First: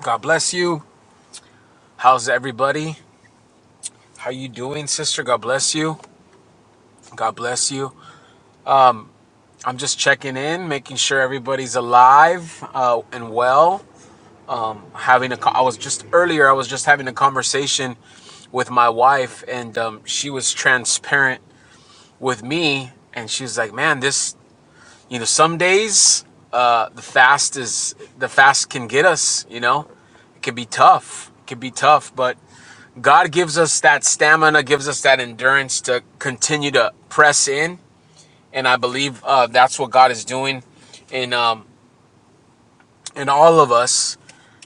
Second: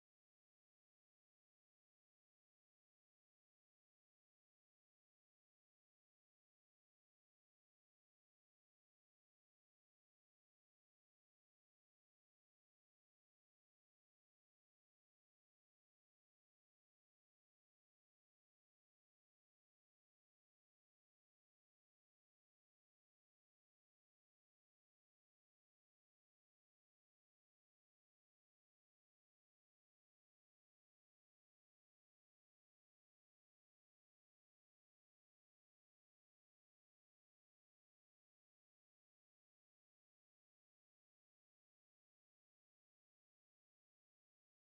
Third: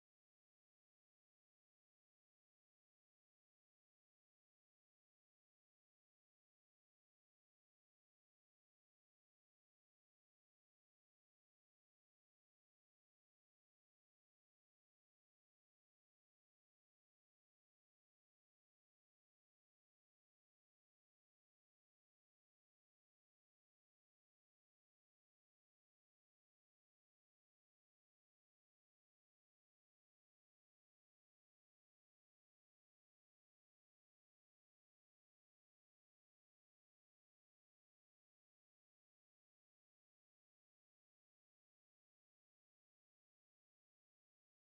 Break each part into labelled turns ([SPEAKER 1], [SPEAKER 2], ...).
[SPEAKER 1] God bless you. How's everybody? How you doing, sister? God bless you. God bless you. I'm just checking in, making sure everybody's alive uh, and well. Having a, co- I was just earlier. I was just having a conversation with my wife, and um, she was transparent with me, and she was like, "Man, this, you know, some days uh, the fast is the fast can get us. You know, it can be tough. It can be tough, but God gives us that stamina, gives us that endurance to continue to press in, and I believe uh, that's what God is doing in um, in all of us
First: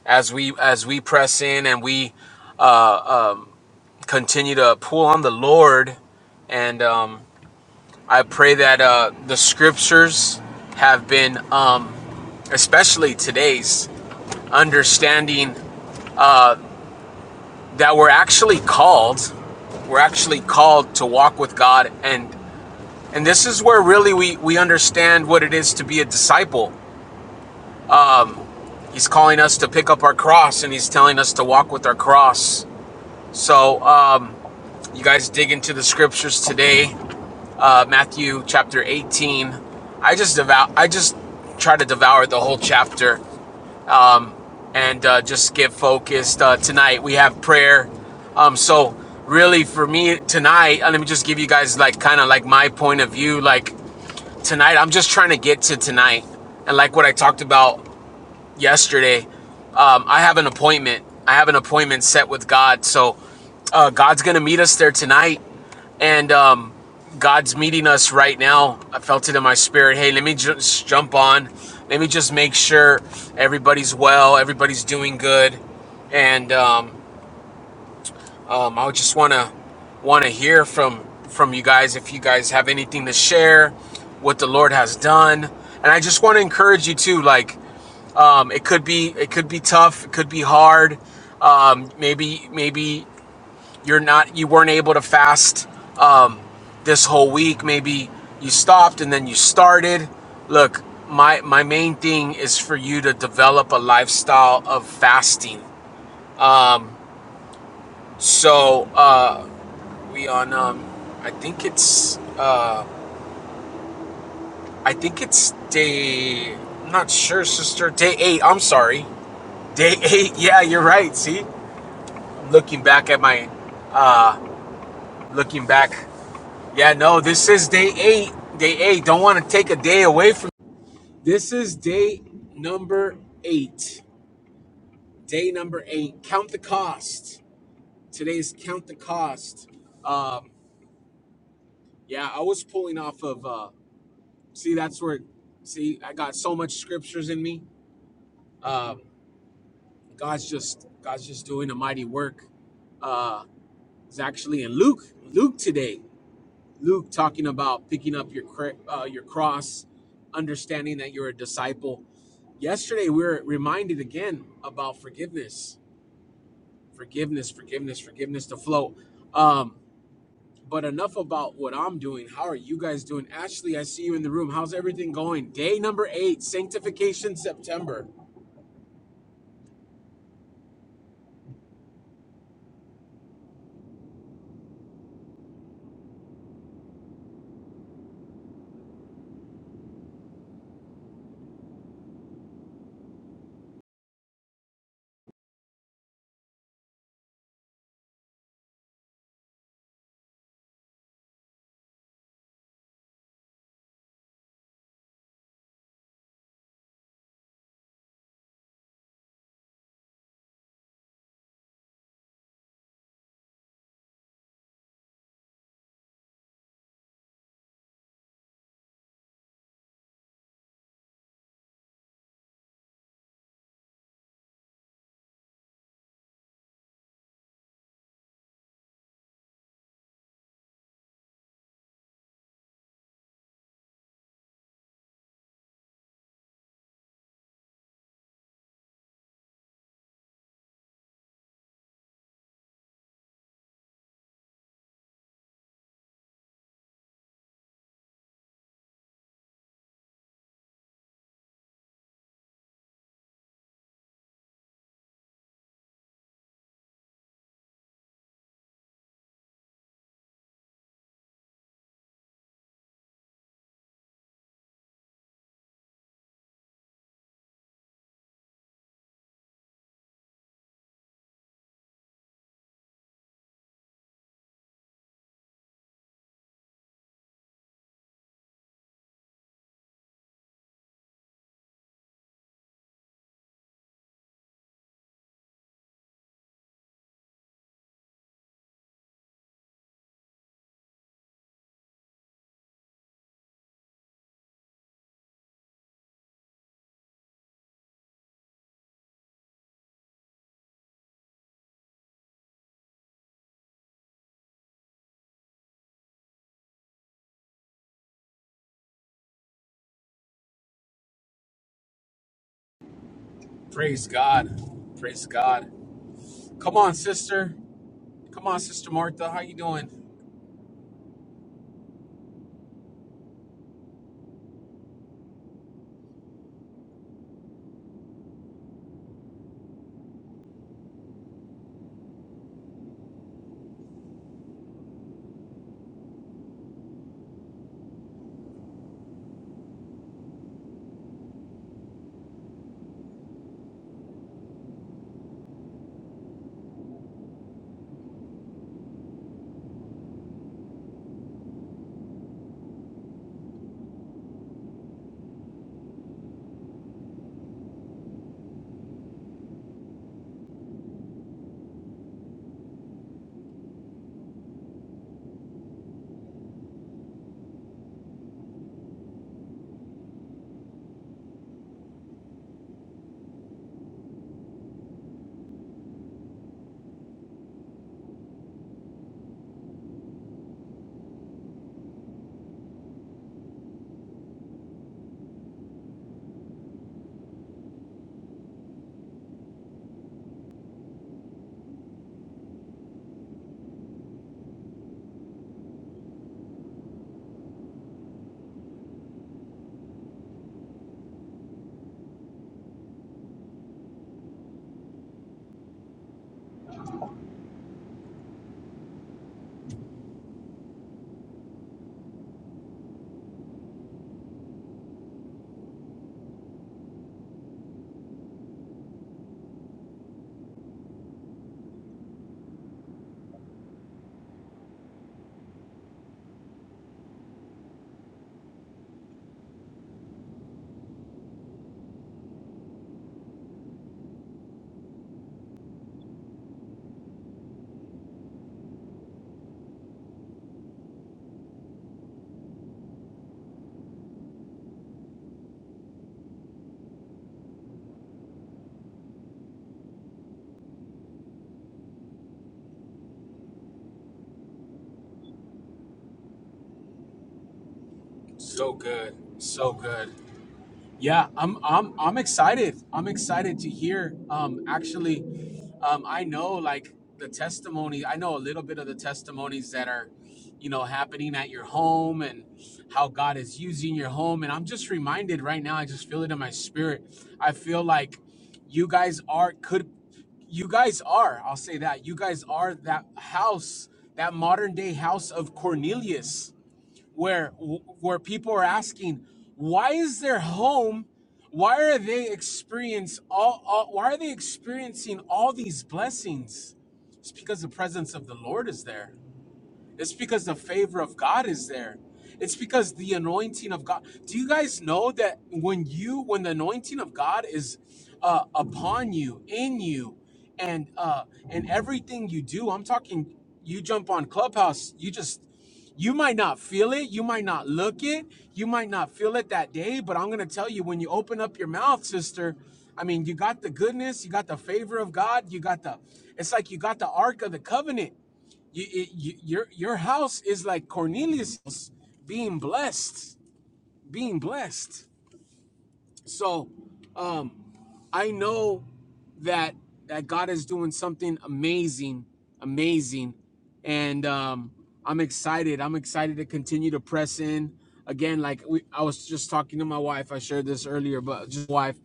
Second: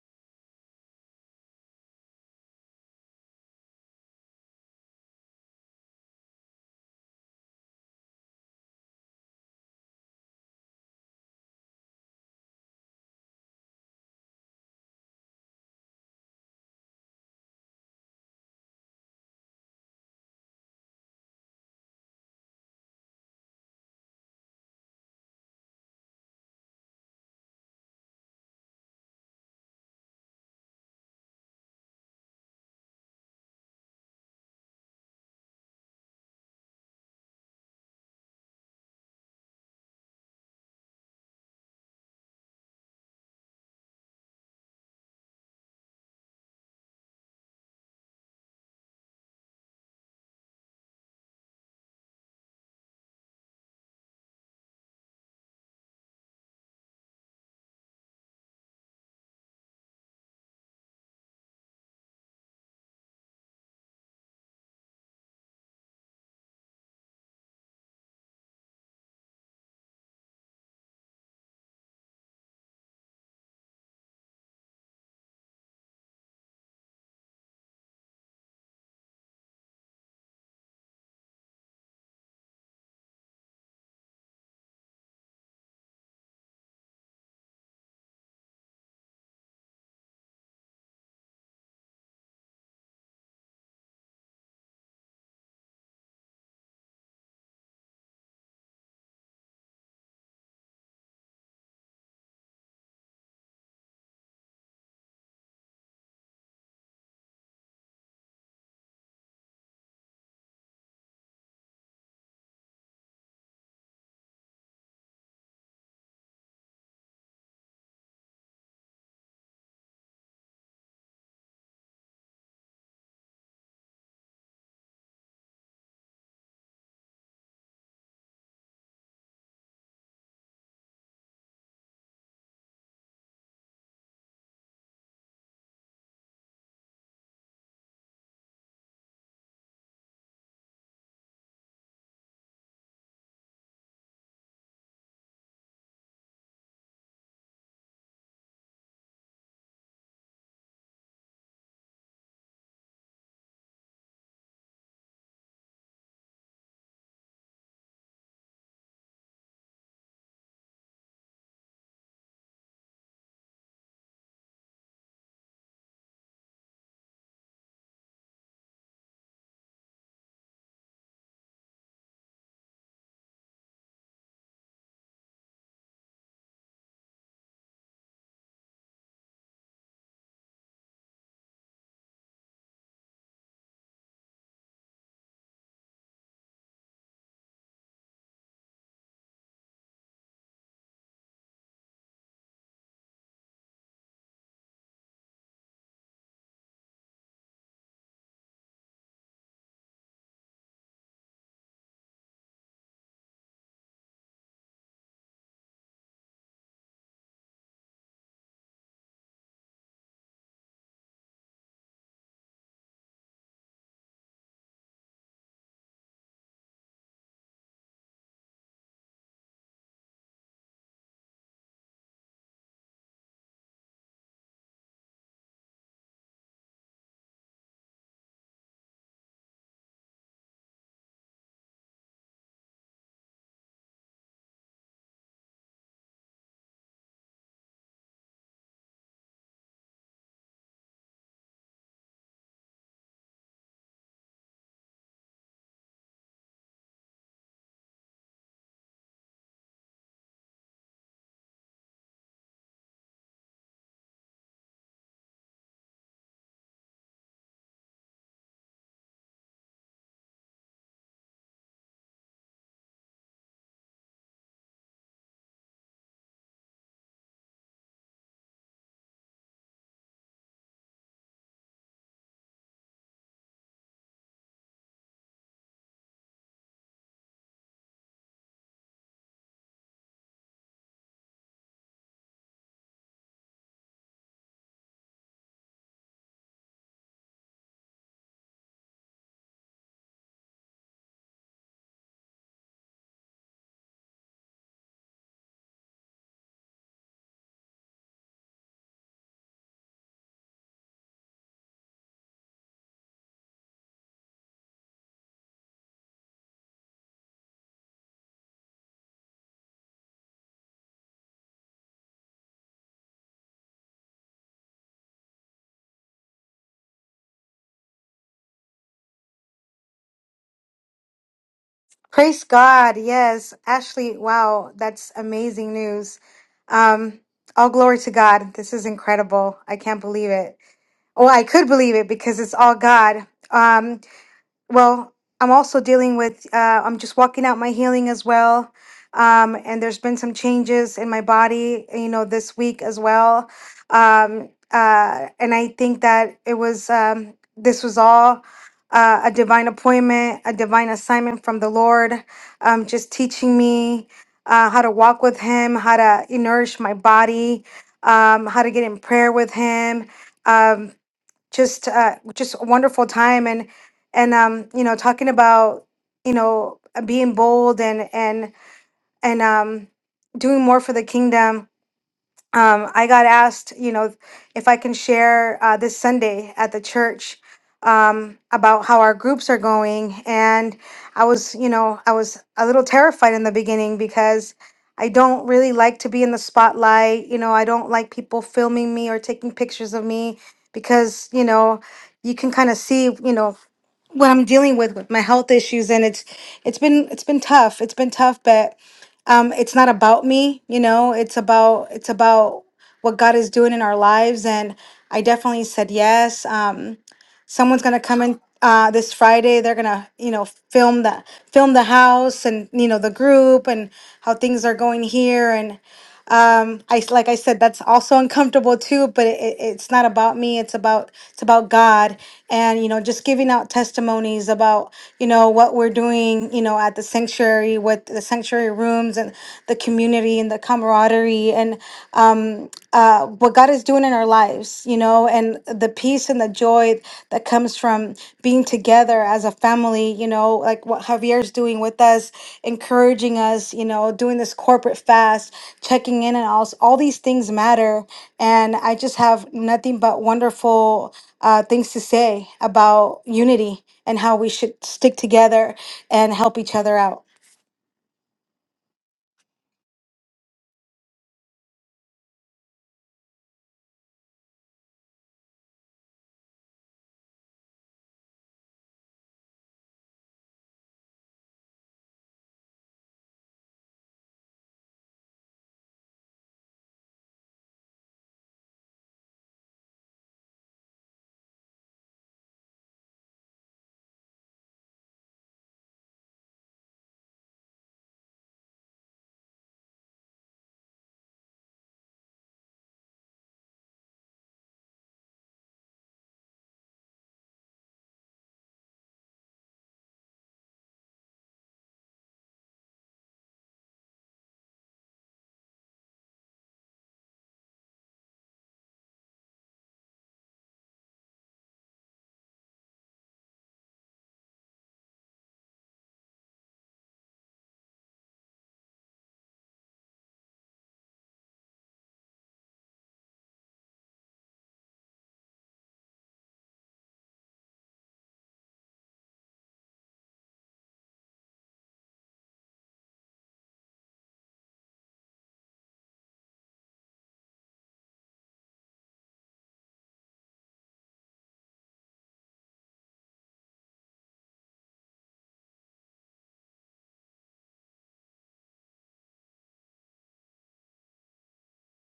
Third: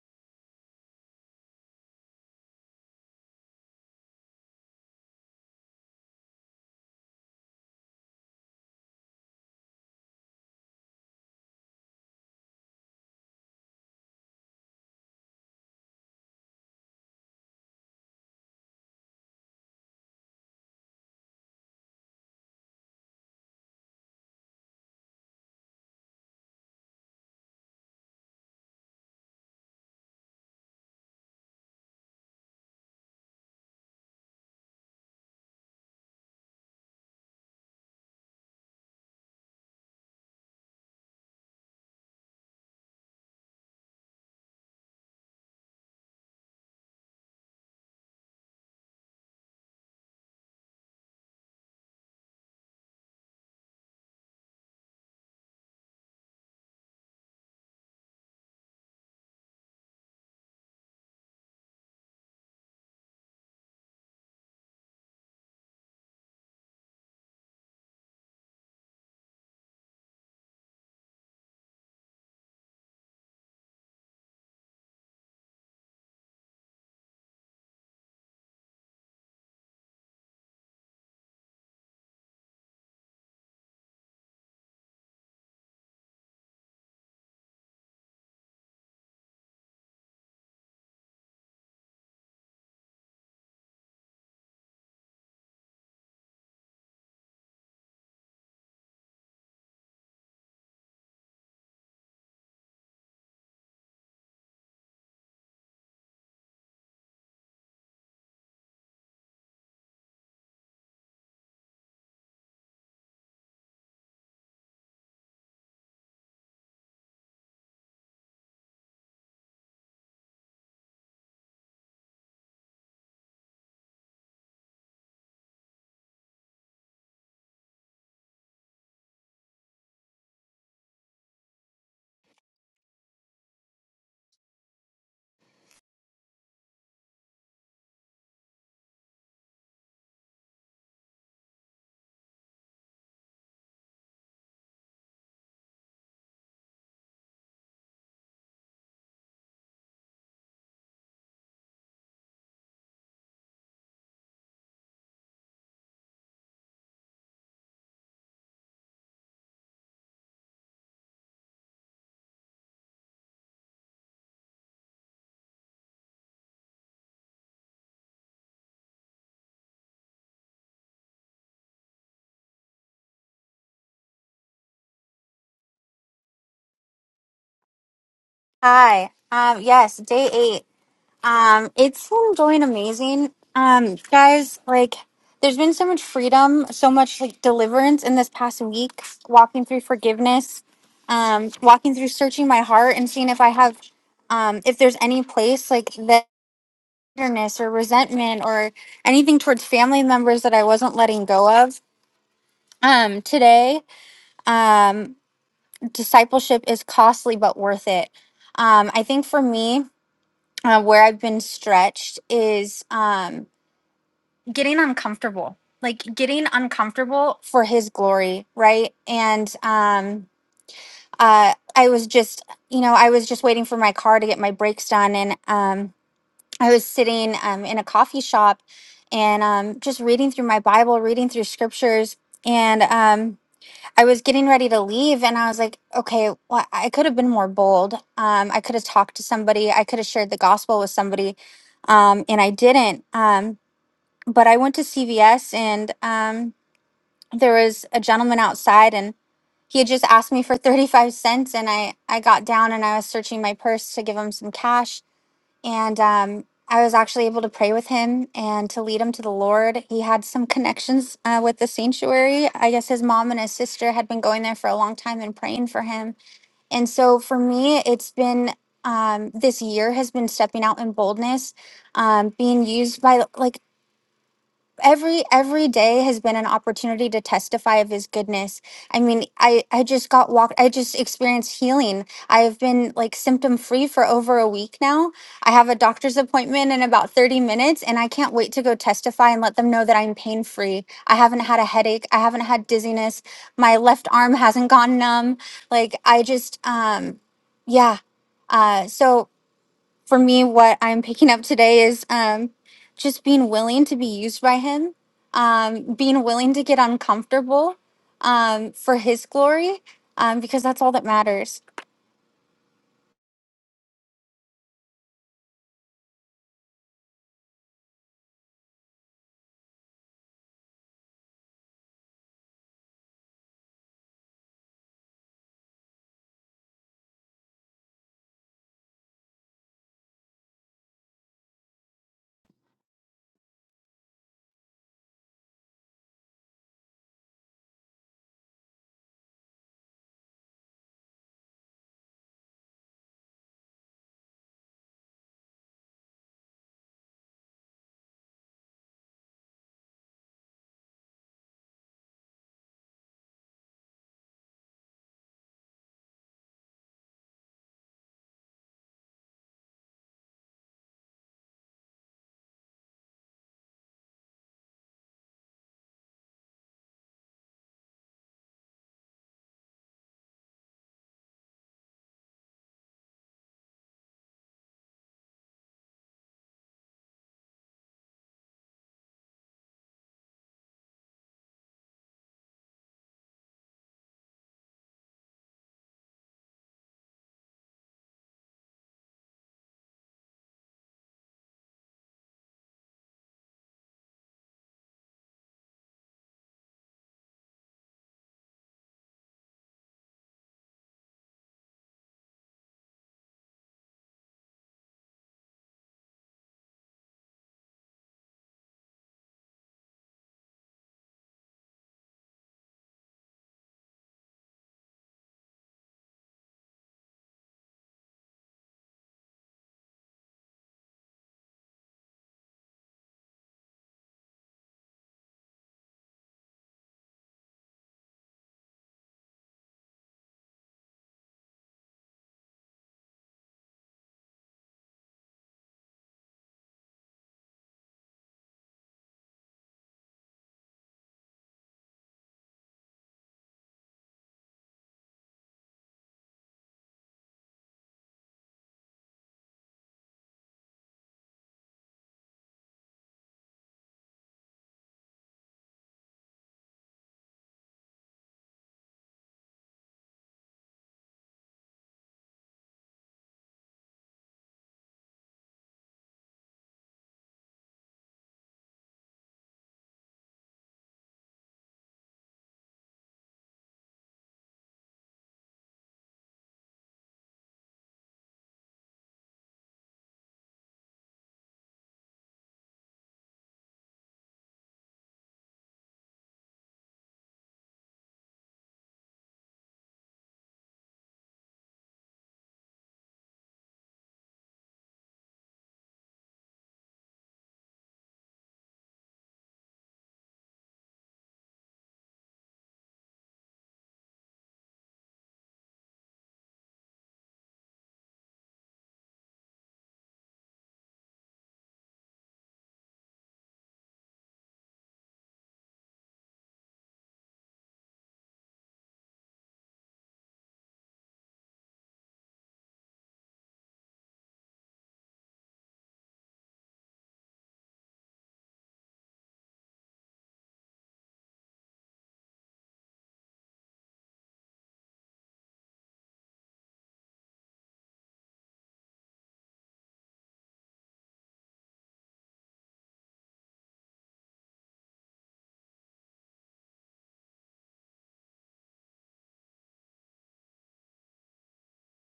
[SPEAKER 1] as we as we press in and we uh, um, continue to pull on the Lord. And um, I pray that uh, the scriptures have been, um, especially today's, understanding that we're actually called we're actually called to walk with God and And this is where really we, we understand what it is to be a disciple. He's calling us to pick up our cross and he's telling us to walk with our cross. So, um, you guys dig into the scriptures today, uh, Matthew chapter 18. I just devour, I just try to devour the whole chapter and uh, just get focused. Uh, tonight we have prayer. Um, so really for me tonight, uh, let me just give you guys like kind of like my point of view, like tonight i'm just trying to get to tonight and like what i talked about yesterday um, i have an appointment i have an appointment set with god so uh, god's gonna meet us there tonight and um, god's meeting us right now i felt it in my spirit hey let me just jump on let me just make sure everybody's well everybody's doing good and um, um, I would just wanna wanna hear from from you guys if you guys have anything to share, what the Lord has done, and I just want to encourage you too. Like um, it could be it could be tough, it could be hard. Um, maybe maybe you're not you weren't able to fast um, this whole week. Maybe you stopped and then you started. Look, my my main thing is for you to develop a lifestyle of fasting. Um, so. Uh, We on um I think it's uh I think it's day I'm not sure sister day 8 I'm sorry day 8 yeah you're right see I'm looking back at my uh looking back yeah no this is day 8 day 8 don't want to take a day away from this is day number 8 day number 8 count the cost today's count the cost um yeah I was pulling off of uh See, that's where. See, I got so much scriptures in me. Um, God's just God's just doing a mighty work. Uh, it's actually in Luke. Luke today. Luke talking about picking up your cr- uh, your cross, understanding that you're a disciple. Yesterday we were reminded again about forgiveness, forgiveness, forgiveness, forgiveness to flow. Um, but enough about what I'm doing. How are you guys doing? Ashley, I see you in the room. How's everything going? Day number eight, sanctification September.
[SPEAKER 2] Hi. Um, yes, day eight. Um, it's been going amazing. Um, guys, like, there's been so much freedom, so much like deliverance in this past week, walking through forgiveness, um, walking through searching my heart and seeing if I have, um, if there's any place like that bitterness or resentment or anything towards family members that I wasn't letting go of. Um, today, um, discipleship is costly but worth it. Um, I think for me, uh, where I've been stretched is um, getting uncomfortable, like getting uncomfortable for His glory, right? And um, uh, I was just, you know, I was just waiting for my car to get my brakes done, and um, I was sitting um, in a coffee shop and um, just reading through my Bible, reading through scriptures, and um, I was getting ready to leave and I was like, okay, well, I could have been more bold. Um, I could have talked to somebody, I could have shared the gospel with somebody, um, and I didn't. Um, but I went to CVS and um, there was a gentleman outside and he had just asked me for 35 cents and I, I got down and I was searching my purse to give him some cash and um, I was actually able to pray with him and to lead him to the Lord. He had some connections uh, with the sanctuary. I guess his mom and his sister had been going there for a long time and praying for him. And so for me, it's been um, this year has been stepping out in boldness, um, being used by like every every day has been an opportunity to testify of his goodness i mean i i just got walked i just experienced healing i have been like symptom free for over a week now i have a doctor's appointment in about 30 minutes and i can't wait to go testify and let them know that i'm pain free i haven't had a headache i haven't had dizziness my left arm hasn't gone numb like i just um yeah uh so for me, what I'm picking up today is um, just being willing to be used by Him, um, being willing to get uncomfortable um, for His glory, um, because that's all that matters.
[SPEAKER 1] Praise God. Praise God. Come on, sister. Come on, sister Martha. How you doing?
[SPEAKER 3] Praise God. Yes. Ashley, wow, that's amazing news. Um, all glory to God. This is incredible. I can't believe it. Oh, I could believe it because it's all God. Um, well i'm also dealing with uh, i'm just walking out my healing as well um, and there's been some changes in my body you know this week as well um, uh, and i think that it was um, this was all uh, a divine appointment a divine assignment from the lord um, just teaching me uh, how to walk with him how to nourish my body um, how to get in prayer with him Um, just uh just a wonderful time and and um you know talking about you know being bold and and and um doing more for the kingdom um, I got asked, you know, if I can share uh, this Sunday at the church um, about how our groups are going. And I was, you know, I was a little terrified in the beginning because I don't really like to be in the spotlight. You know, I don't like people filming me or taking pictures of me because, you know, you can kind of see, you know, what I'm dealing with with my health issues and it's it's been it's been tough. It's been tough, but um it's not about me you know it's about it's about what god is doing in our lives and i definitely said yes um someone's gonna come in uh this friday they're gonna you know film the film the house and you know the group and how things are going here um i s- like i said that's also uncomfortable too but it, it- it's not about me it's about it's about god and you know just giving out testimonies about you know what we're doing you know at the sanctuary with the sanctuary rooms and the community and the camaraderie and um, uh, what God is doing in our lives, you know, and the peace and the joy that comes from being together as a family, you know, like what Javier's doing with us, encouraging us, you know, doing this corporate fast, checking in and all, all these things matter. And I just have nothing but wonderful uh, things to say about unity and how we should stick together and help each other out.
[SPEAKER 1] So good. So good. Yeah, I'm I'm I'm excited. I'm excited to hear. Um, actually, um, I know like the testimony. I know a little bit of the testimonies that are, you know, happening at your home and how God is using your home. And I'm just reminded right now. I just feel it in my spirit. I feel like you guys are could you guys are i'll say that you guys are that house that modern day house of cornelius where where people are asking, why is their home? Why are they experience all, all why are they experiencing all these blessings? It's because the presence of the Lord is there. It's because the favor of God is there. It's because the anointing of God. Do you guys know that when you, when the anointing of God is uh, upon you, in you, and uh, and everything you do, I'm talking. You jump on Clubhouse, you just, you might not feel it, you might not look it, you might not feel it that day, but I'm gonna tell you when you open up your mouth, sister. I mean, you got the goodness, you got the favor of God, you got the. It's like you got the Ark of the Covenant you, it- you, your your house is like Cornelius' being blessed, being blessed. So, um, I know that that God is doing something amazing, amazing, and um, I'm excited. I'm excited to continue to press in. Again, like we, I was just talking to my wife. I shared this earlier, but just wife,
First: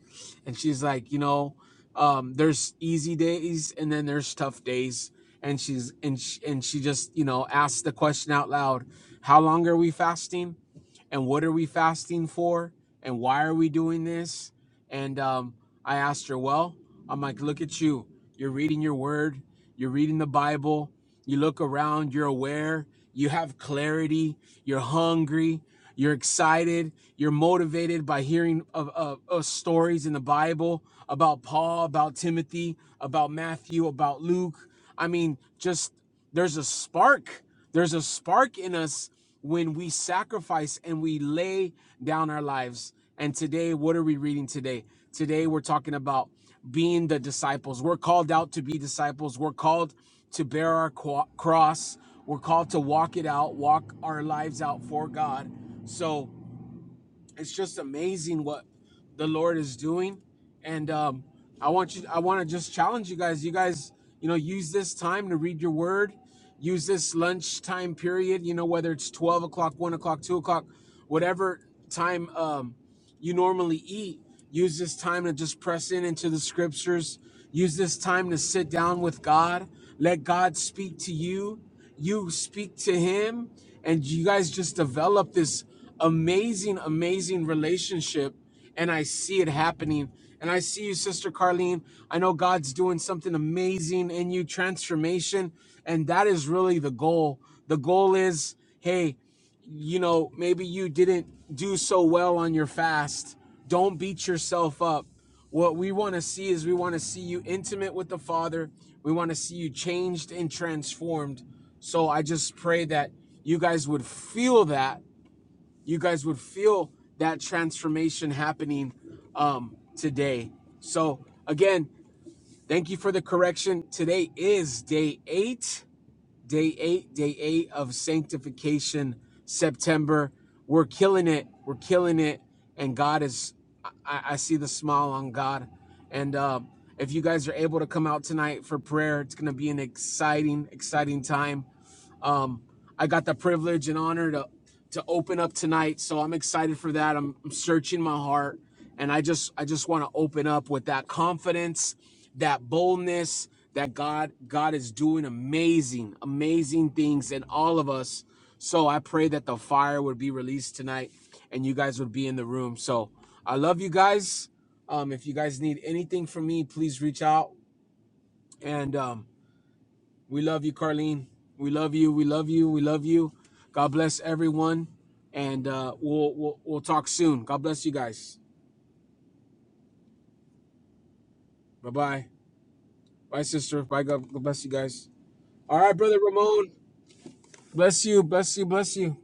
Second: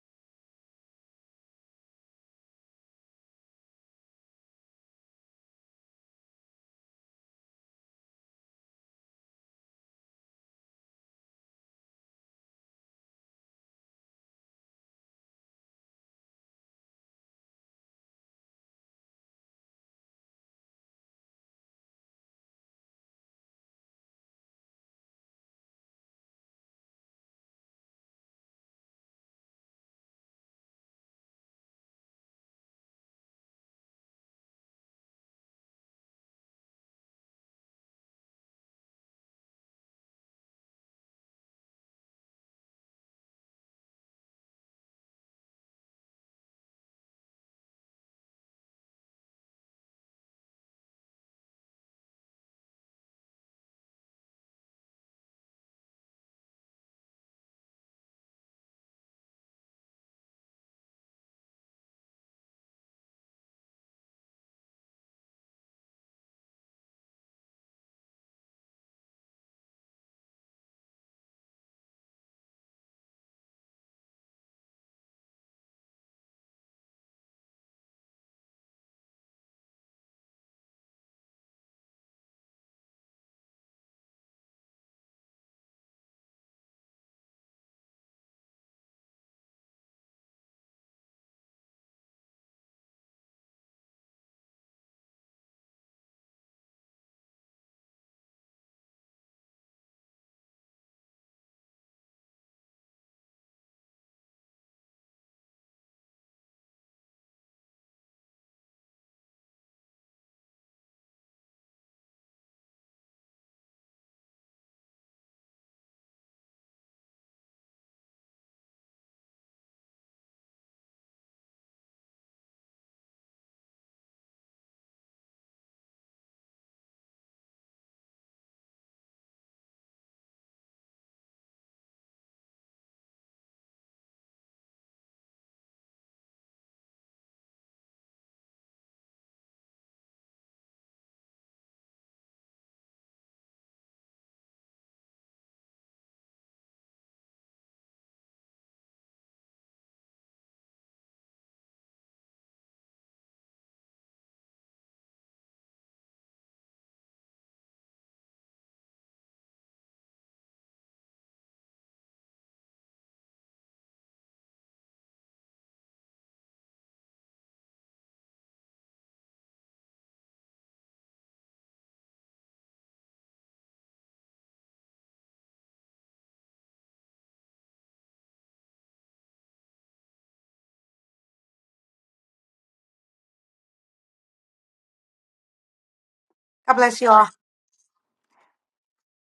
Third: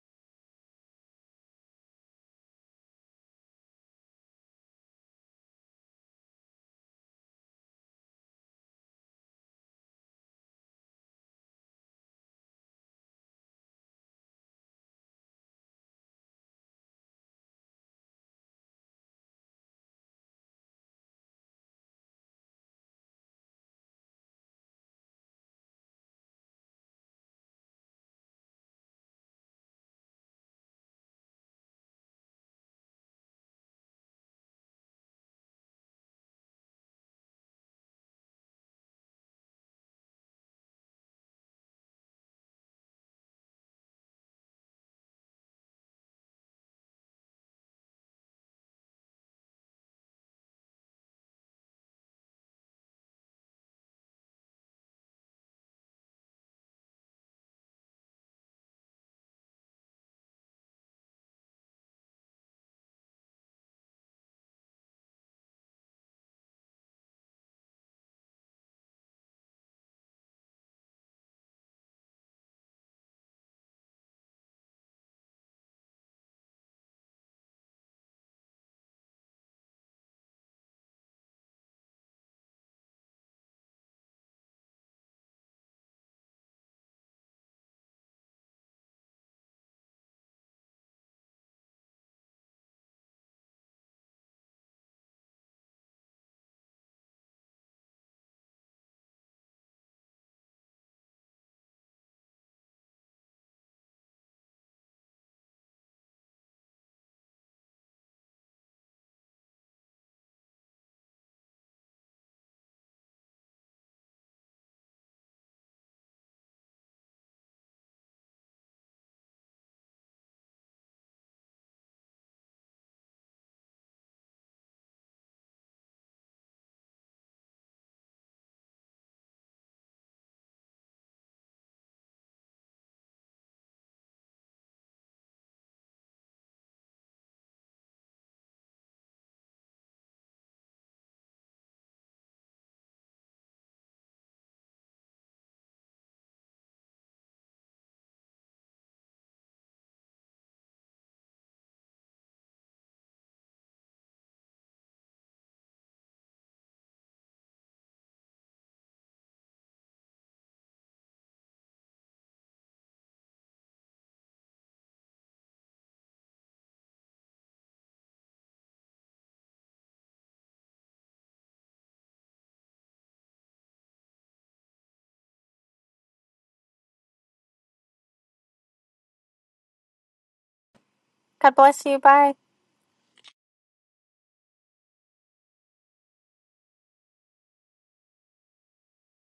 [SPEAKER 1] and she's like, you know, um, there's easy days and then there's tough days, and she's and she, and she just you know asked the question out loud, how long are we fasting? and what are we fasting for and why are we doing this and um, i asked her well i'm like look at you you're reading your word you're reading the bible you look around you're aware you have clarity you're hungry you're excited you're motivated by hearing of, of, of stories in the bible about paul about timothy about matthew about luke i mean just there's a spark. There's a spark in us when we sacrifice and we lay down our lives. And today, what are we reading today? Today, we're talking about being the disciples. We're called out to be disciples. We're called to bear our qu- cross. We're called to walk it out, walk our lives out for God. So, it's just amazing what the Lord is doing. And um, I want you, I want to just challenge you guys. You guys, you know, use this time to read your word. Use this lunchtime period. You know, whether it's twelve o'clock, one o'clock, two o'clock, whatever time. Um, you normally eat. Use this time to just press in into the scriptures. Use this time to sit down with God. Let God speak to you. You speak to Him, and you guys just develop this amazing, amazing relationship. And I see it happening. And I see you, Sister Carlene. I know God's doing something amazing in you, transformation. And that is really the goal. The goal is hey, you know, maybe you didn't do so well on your fast. Don't beat yourself up. What we want to see is we want to see you intimate with the Father. We want to see you changed and transformed. So I just pray that you guys would feel that. You guys would feel that transformation happening um, today. So again, thank you for the correction. Today is day eight day eight, day eight of sanctification, September. We're killing it. We're killing it. And God is, I, I see the smile on God. And uh, if you guys are able to come out tonight for prayer, it's going to be an exciting, exciting time. Um, I got the privilege and honor to to open up tonight, so I'm excited for that. I'm, I'm searching my heart, and I just I just want to open up with that confidence, that boldness that God God is doing amazing, amazing things in all of us. So I pray that the fire would be released tonight, and you guys would be in the room. So I love you guys. Um, if you guys need anything from me, please reach out. And um, we love you, Carlene. We love you. We love you. We love you. God bless everyone, and uh, we'll, we'll we'll talk soon. God bless you guys.
[SPEAKER 2] God bless
[SPEAKER 1] Bye
[SPEAKER 2] you.
[SPEAKER 1] bye.
[SPEAKER 2] Bye.
[SPEAKER 1] Bye, sister. Bye. God God bless you guys. All right, brother Ramon.
[SPEAKER 3] God bless y'all.
[SPEAKER 1] Bless you. Bless you. Bless you.